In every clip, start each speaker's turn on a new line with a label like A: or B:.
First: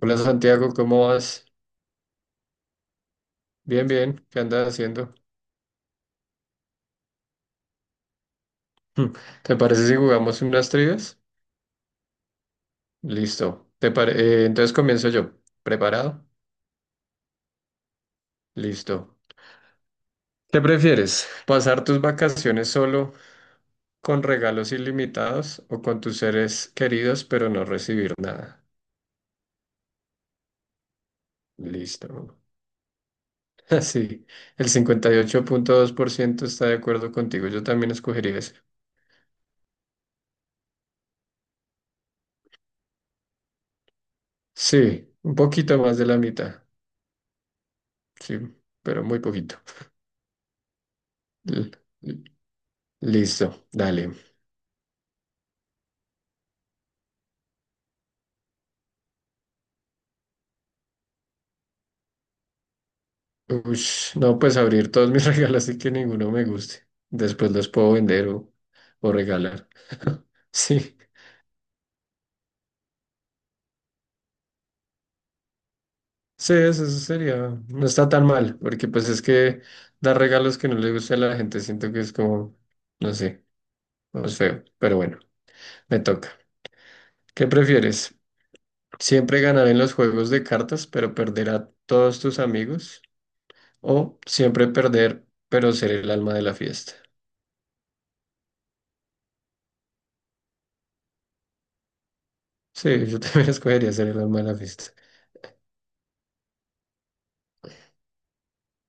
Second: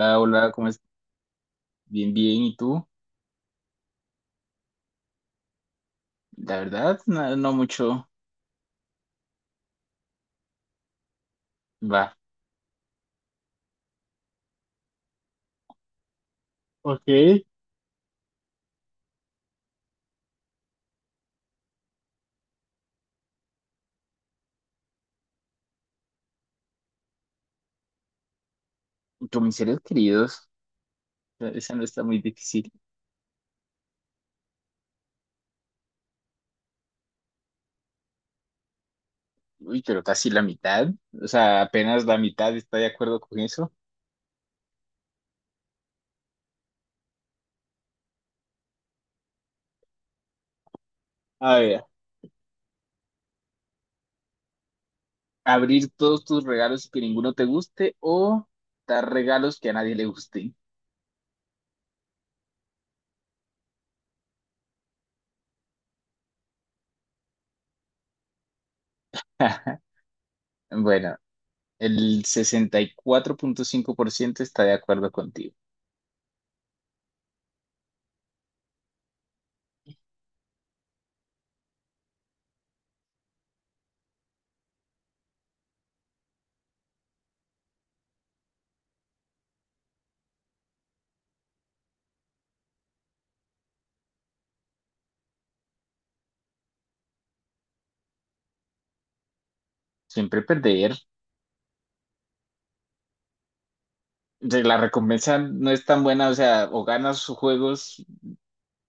A: Hola
B: hola, ¿cómo
A: Santiago,
B: estás?
A: ¿cómo vas?
B: Bien, bien, ¿y tú?
A: Bien, bien, ¿qué andas haciendo?
B: La verdad, no, no mucho.
A: Hmm, ¿Te parece si jugamos unas trivias?
B: Va.
A: Listo. Entonces comienzo yo. ¿Preparado?
B: Ok.
A: Listo. ¿Qué prefieres? ¿Pasar tus vacaciones solo con regalos ilimitados o con tus seres queridos pero no recibir nada?
B: Con mis seres queridos. Esa no está muy
A: Listo.
B: difícil.
A: Sí, el 58.2% está de acuerdo contigo. Yo también escogería eso.
B: Uy, pero casi la mitad, o sea, apenas la mitad está de acuerdo con eso.
A: Sí, un poquito más de la mitad. Sí, pero muy poquito.
B: A ver,
A: L- Listo, dale.
B: abrir todos tus regalos y que ninguno te guste o dar regalos que a nadie le gusten.
A: Ush, no, pues abrir todos mis regalos y que ninguno me guste. Después los puedo vender o regalar. Sí,
B: Bueno, el 64,5% está de acuerdo contigo.
A: sí, eso sería. No está tan mal, porque pues es que dar regalos que no le guste a la gente siento que es como, no sé, es feo. Pero bueno, me toca. ¿Qué prefieres? ¿Siempre ganar en los juegos de cartas, pero perder a todos tus amigos? ¿O siempre perder, pero ser el alma de la fiesta?
B: Siempre perder.
A: Sí, yo también escogería ser el alma de la
B: De La
A: fiesta.
B: recompensa no es tan buena, o sea, o ganas juegos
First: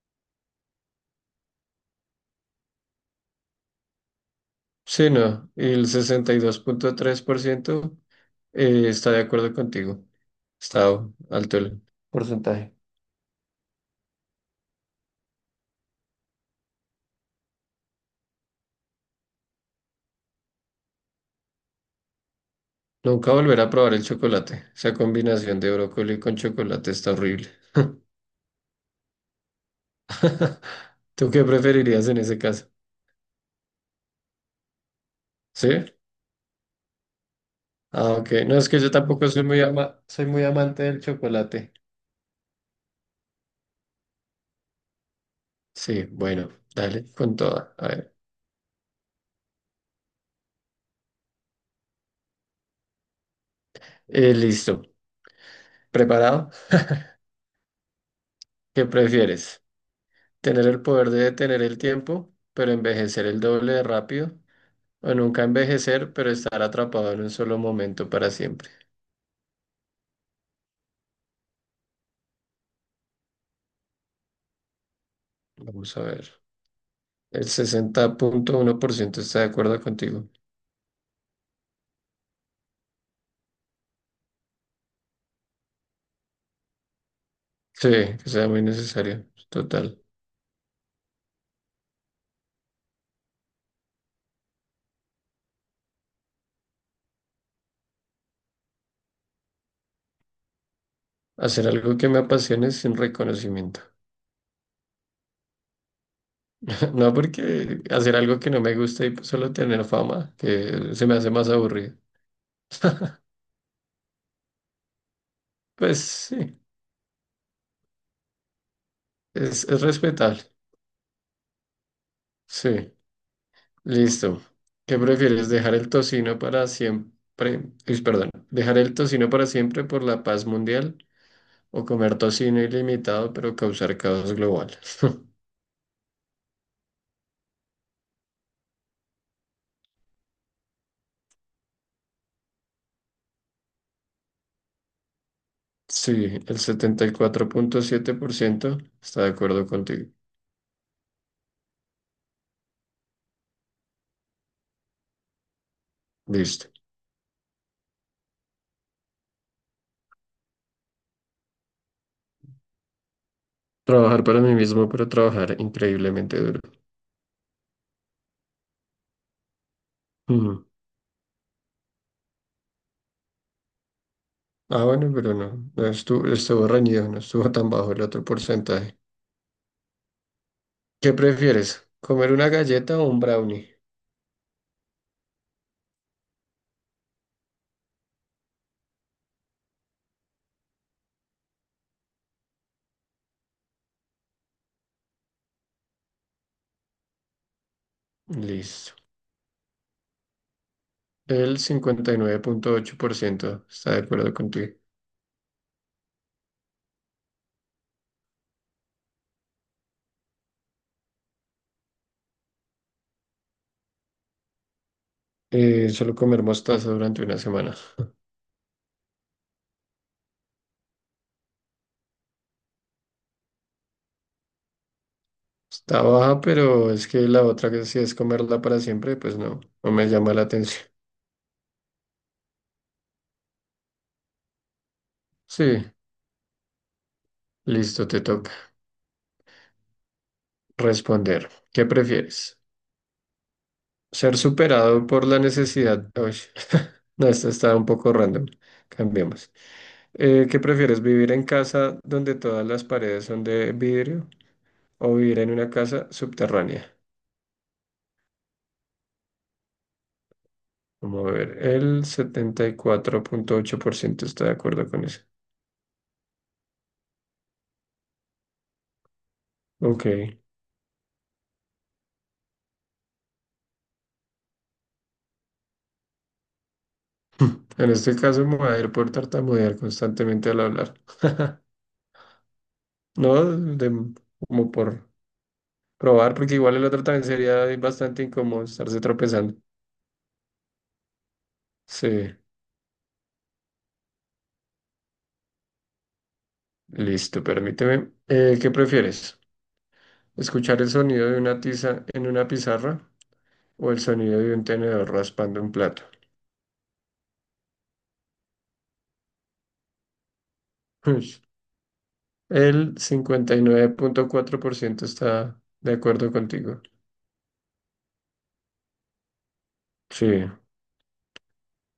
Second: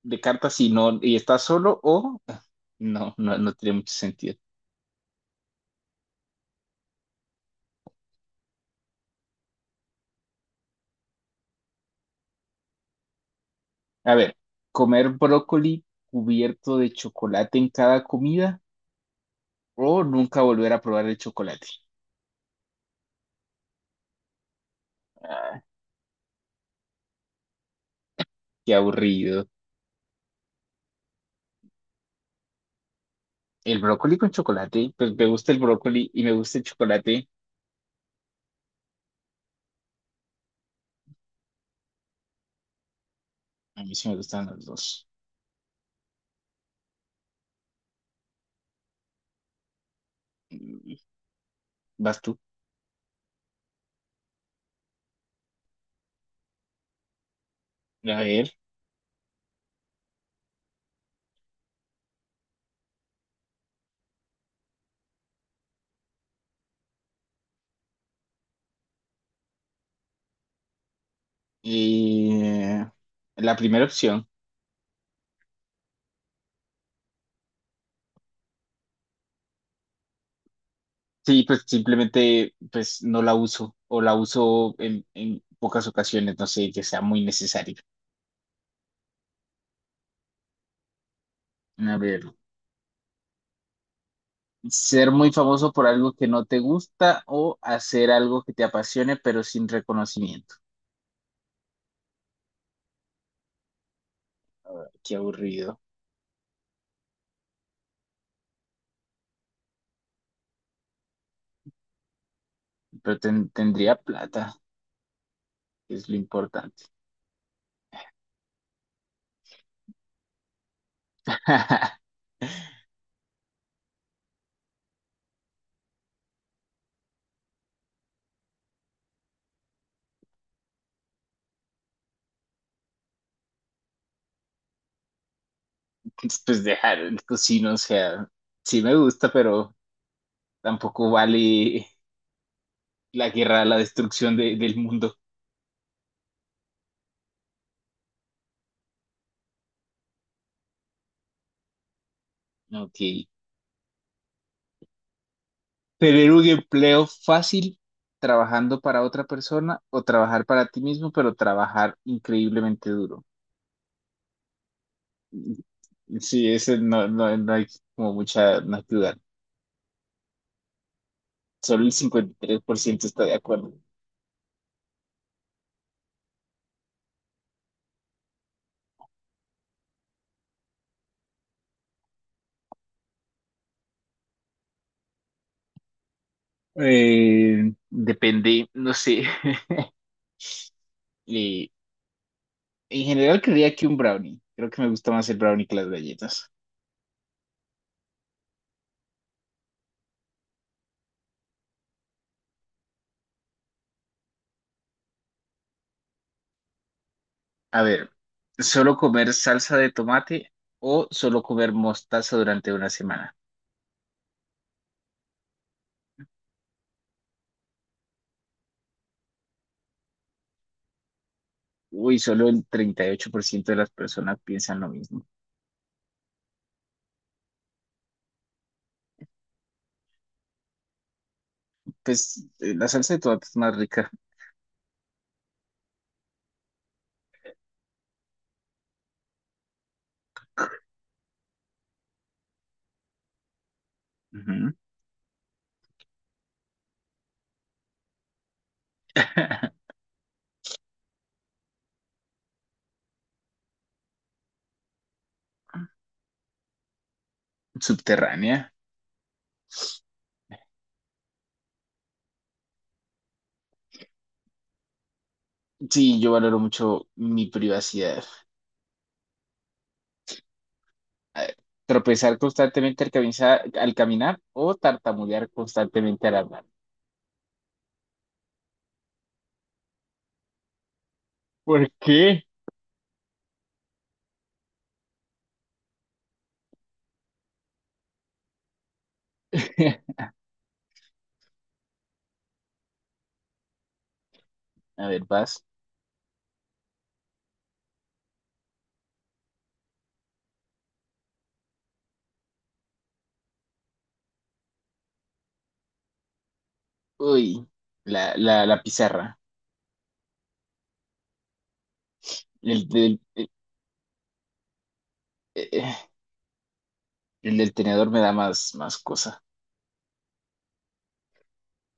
B: de cartas y no, y estás solo o no, no, no tiene mucho sentido.
A: Sí, no, y el 62.3% está de acuerdo contigo. Está alto el porcentaje.
B: A ver, comer brócoli cubierto de chocolate en cada comida o nunca volver a probar el chocolate.
A: Nunca volver a probar el chocolate. Esa combinación
B: Ah,
A: de brócoli con chocolate está horrible.
B: qué aburrido.
A: ¿Tú qué preferirías en ese caso?
B: El brócoli con chocolate, pues me gusta el
A: ¿Sí?
B: brócoli y me gusta el chocolate.
A: Ah, ok. No, es que yo tampoco soy soy muy amante del chocolate.
B: A mí sí me gustan los dos.
A: Sí, bueno, dale con toda. A ver.
B: Mm, Vas tú.
A: Listo. ¿Preparado?
B: A ver.
A: ¿Qué prefieres? ¿Tener el poder de detener el tiempo, pero envejecer el doble de rápido? O nunca envejecer, pero estar atrapado en un solo momento para siempre.
B: eh, la primera opción.
A: Vamos a ver. El 60.1% está de acuerdo contigo.
B: Sí, pues simplemente pues no la uso o la uso en pocas ocasiones, no sé, que sea muy necesario.
A: Sí, que sea muy necesario. Total.
B: A ver, ser muy famoso por algo que no te gusta o hacer algo que te apasione pero sin reconocimiento.
A: Hacer algo que me apasione sin reconocimiento.
B: Qué aburrido,
A: No porque hacer algo que no me gusta y solo tener fama, que se me hace más aburrido.
B: pero tendría plata, que
A: Pues
B: es lo
A: sí,
B: importante.
A: es respetable. Sí, listo. ¿Qué prefieres? ¿Dejar el tocino para siempre? Uy, perdón. ¿Dejar el tocino para siempre por la paz mundial o comer tocino ilimitado, pero causar caos global?
B: Pues dejar el cocino, o sea, sí me gusta, pero tampoco vale la guerra, la destrucción del mundo.
A: Sí, el 74.7% está de acuerdo contigo.
B: Ok. Tener un
A: Listo.
B: empleo fácil trabajando para otra persona o trabajar para ti mismo, pero trabajar increíblemente duro.
A: Trabajar para mí mismo, pero trabajar increíblemente
B: Sí,
A: duro.
B: ese no, no, no hay como mucha no hay que dudar.
A: Ujú.
B: Solo el 53% está de acuerdo.
A: Ah, bueno, pero no, no estuvo reñido, no estuvo tan bajo el otro porcentaje. ¿Qué prefieres? ¿Comer una galleta o un brownie?
B: Depende, no sé. Eh, en general creía que un brownie. Creo que me gusta más el brownie que las galletas.
A: Listo. El 59.8% está de acuerdo contigo.
B: A ver, ¿solo comer salsa de tomate o solo comer mostaza durante una semana?
A: Solo comer mostaza durante una semana.
B: Uy, solo el 38% de las personas piensan lo mismo.
A: Está baja, pero es que la otra que si es comerla para siempre, pues no, no me llama la atención.
B: Pues la salsa de tomate es más rica.
A: Sí, listo, te toca responder. ¿Qué prefieres? ¿Ser
B: Ujú.
A: superado por la necesidad? Uy, no, esta está un poco random. Cambiemos. ¿Qué prefieres? ¿Vivir en casa donde todas las paredes son de vidrio o vivir en una casa subterránea?
B: Subterránea.
A: Vamos a ver, el 74.8% está de acuerdo con eso.
B: Sí, yo valoro mucho mi privacidad.
A: Ok.
B: A ver, tropezar constantemente al caminar o tartamudear constantemente al hablar.
A: En este caso me voy a ir por tartamudear constantemente al hablar.
B: ¿Por qué?
A: No, como por probar, porque igual el otro también sería bastante incómodo estarse tropezando. Sí,
B: A ver, vas.
A: listo, permíteme. ¿Qué prefieres? ¿Escuchar el sonido de una tiza en una pizarra o el sonido de un tenedor raspando un plato?
B: Uy, la pizarra.
A: Ush.
B: El
A: El
B: del,
A: 59.4% está
B: eh,
A: de
B: eh,
A: acuerdo contigo.
B: el del tenedor me da más cosa.
A: Sí,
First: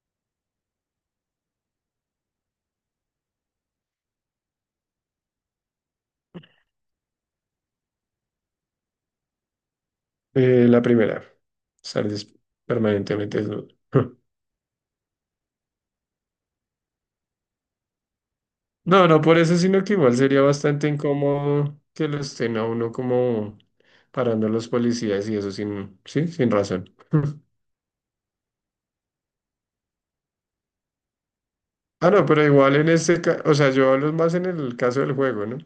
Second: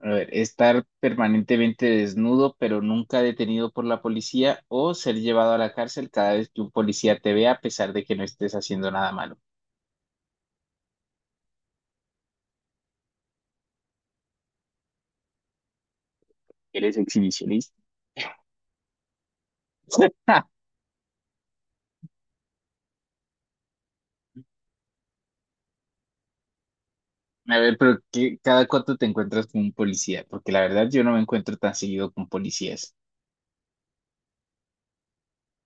B: A ver, estar permanentemente desnudo pero nunca detenido por la policía o ser llevado a la cárcel cada vez que un policía te vea a pesar de que no estés haciendo nada malo.
A: la primera, estar permanentemente desnudo.
B: ¿Eres exhibicionista?
A: No, no por eso, sino que igual sería bastante incómodo que lo estén a uno como parando los policías y eso sin, sí, sin razón.
B: A ver, pero ¿cada cuánto te encuentras con un policía? Porque la verdad yo no me encuentro tan
A: Ah,
B: seguido
A: no,
B: con
A: pero igual en
B: policías.
A: este caso, o sea, yo hablo más en el caso del juego, ¿no?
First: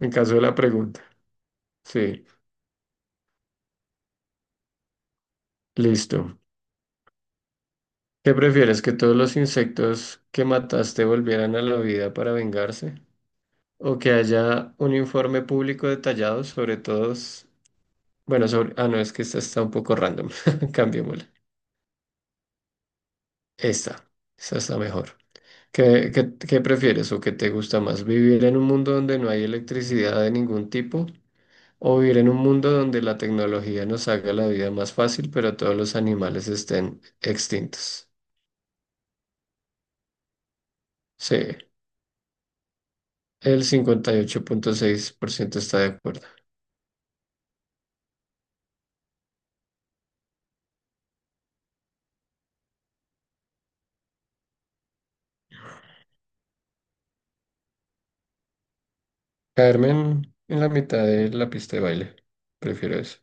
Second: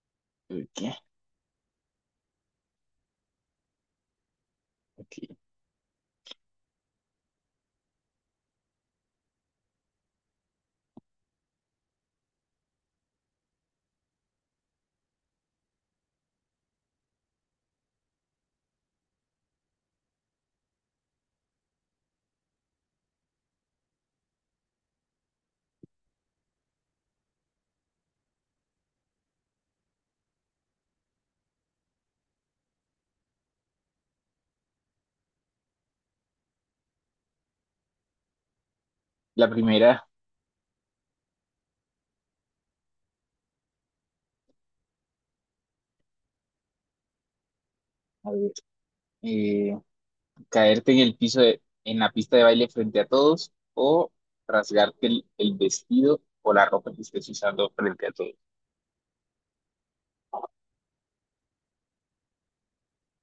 A: En caso de la
B: ¿Qué?
A: pregunta. Sí,
B: Ok.
A: listo. ¿Qué prefieres? ¿Que todos los insectos que mataste volvieran a la vida para vengarse? ¿O que haya un informe público detallado sobre todos? Bueno, sobre. Ah, no, es que esta está un poco random. Cambiémosla. Esta. Esta está mejor. ¿Qué prefieres o qué te gusta más? ¿Vivir en un mundo donde no hay electricidad de ningún tipo o vivir en un mundo donde la tecnología nos haga la vida más fácil, pero todos los animales estén extintos?
B: La primera.
A: Sí, el 58.6% está de acuerdo.
B: A ver, eh, caerte en el en la pista de baile frente a todos o rasgarte el vestido o la ropa que estés usando frente a todos.
A: Caerme en la mitad de la pista de baile, prefiero eso.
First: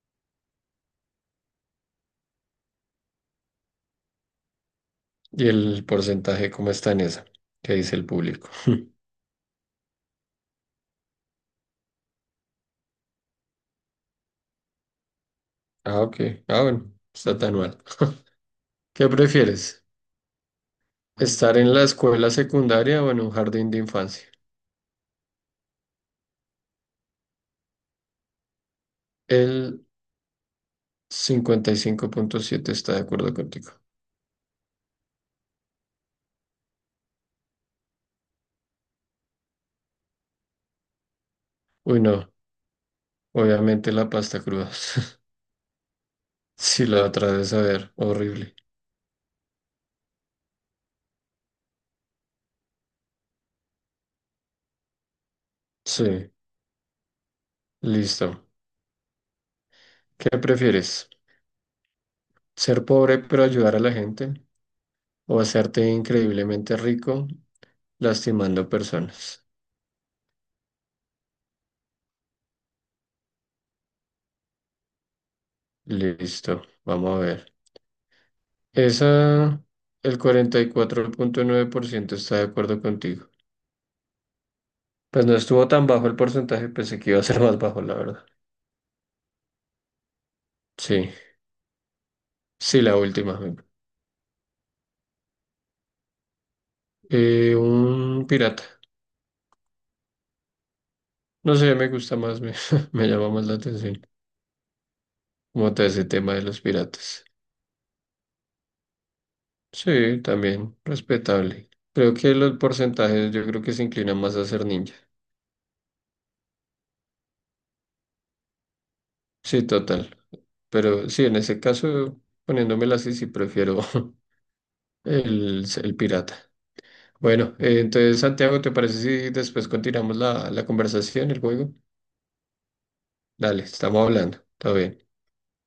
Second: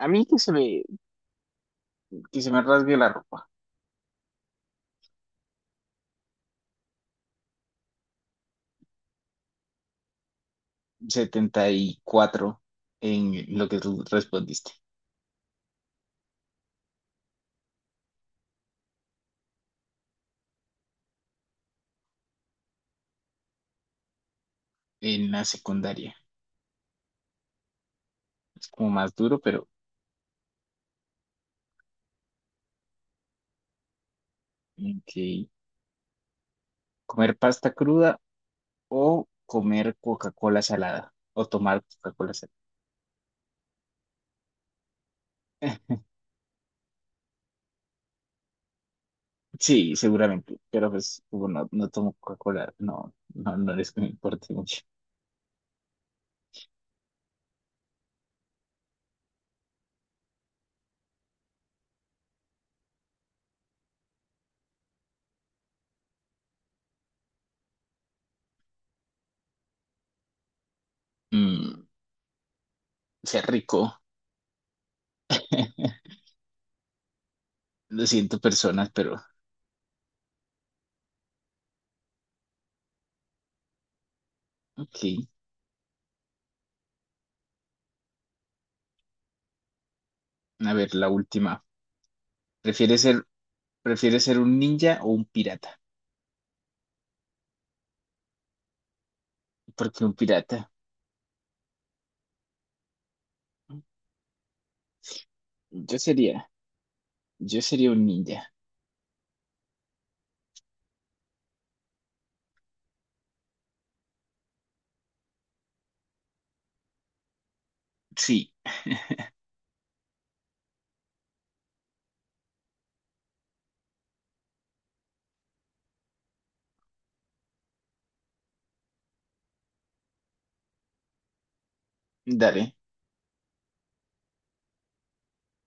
B: A mí que se me, Que se me rasgue la ropa.
A: ¿Y el porcentaje cómo está en esa? ¿Qué dice el público?
B: 74 en lo que tú respondiste.
A: Ah, ok. Ah, bueno, está tan mal. ¿Qué prefieres? Estar en la escuela secundaria o en un jardín de infancia.
B: En la secundaria. Es como más duro, pero
A: El 55.7 está de acuerdo contigo.
B: ok. Comer pasta cruda o comer Coca-Cola salada o tomar
A: Uy, no.
B: Coca-Cola salada.
A: Obviamente la pasta cruda.
B: Eh,
A: Si la otra de saber, horrible.
B: sí, seguramente, pero pues como no, no tomo Coca-Cola, no, no, no es que me importe mucho.
A: Sí, listo. ¿Qué prefieres? ¿Ser pobre pero ayudar a la gente? ¿O hacerte increíblemente rico lastimando personas?
B: Mm, Sea rico.
A: Listo, vamos a ver.
B: Lo siento, personas, pero
A: Esa, el 44.9% está de acuerdo contigo.
B: ok.
A: Pues no estuvo tan bajo el porcentaje, pensé que iba a ser más bajo, la verdad.
B: A ver, la
A: Sí,
B: última.
A: sí, la
B: ¿Prefieres ser,
A: última.
B: prefieres ser un ninja o un pirata?
A: Un pirata.
B: Porque un pirata.
A: No sé, me gusta más, me, me llama más la atención. Como todo
B: Yo
A: ese tema
B: sería,
A: de los piratas.
B: yo sería un ninja.
A: Sí, también, respetable. Creo que los porcentajes yo creo que se inclinan más a ser ninja.
B: Sí,
A: Sí, total. Pero sí, en ese caso, poniéndomela así, sí prefiero el pirata. Bueno, entonces, Santiago, ¿te parece si después continuamos la conversación, el juego?
B: dale.
A: Dale, estamos hablando. Todo bien.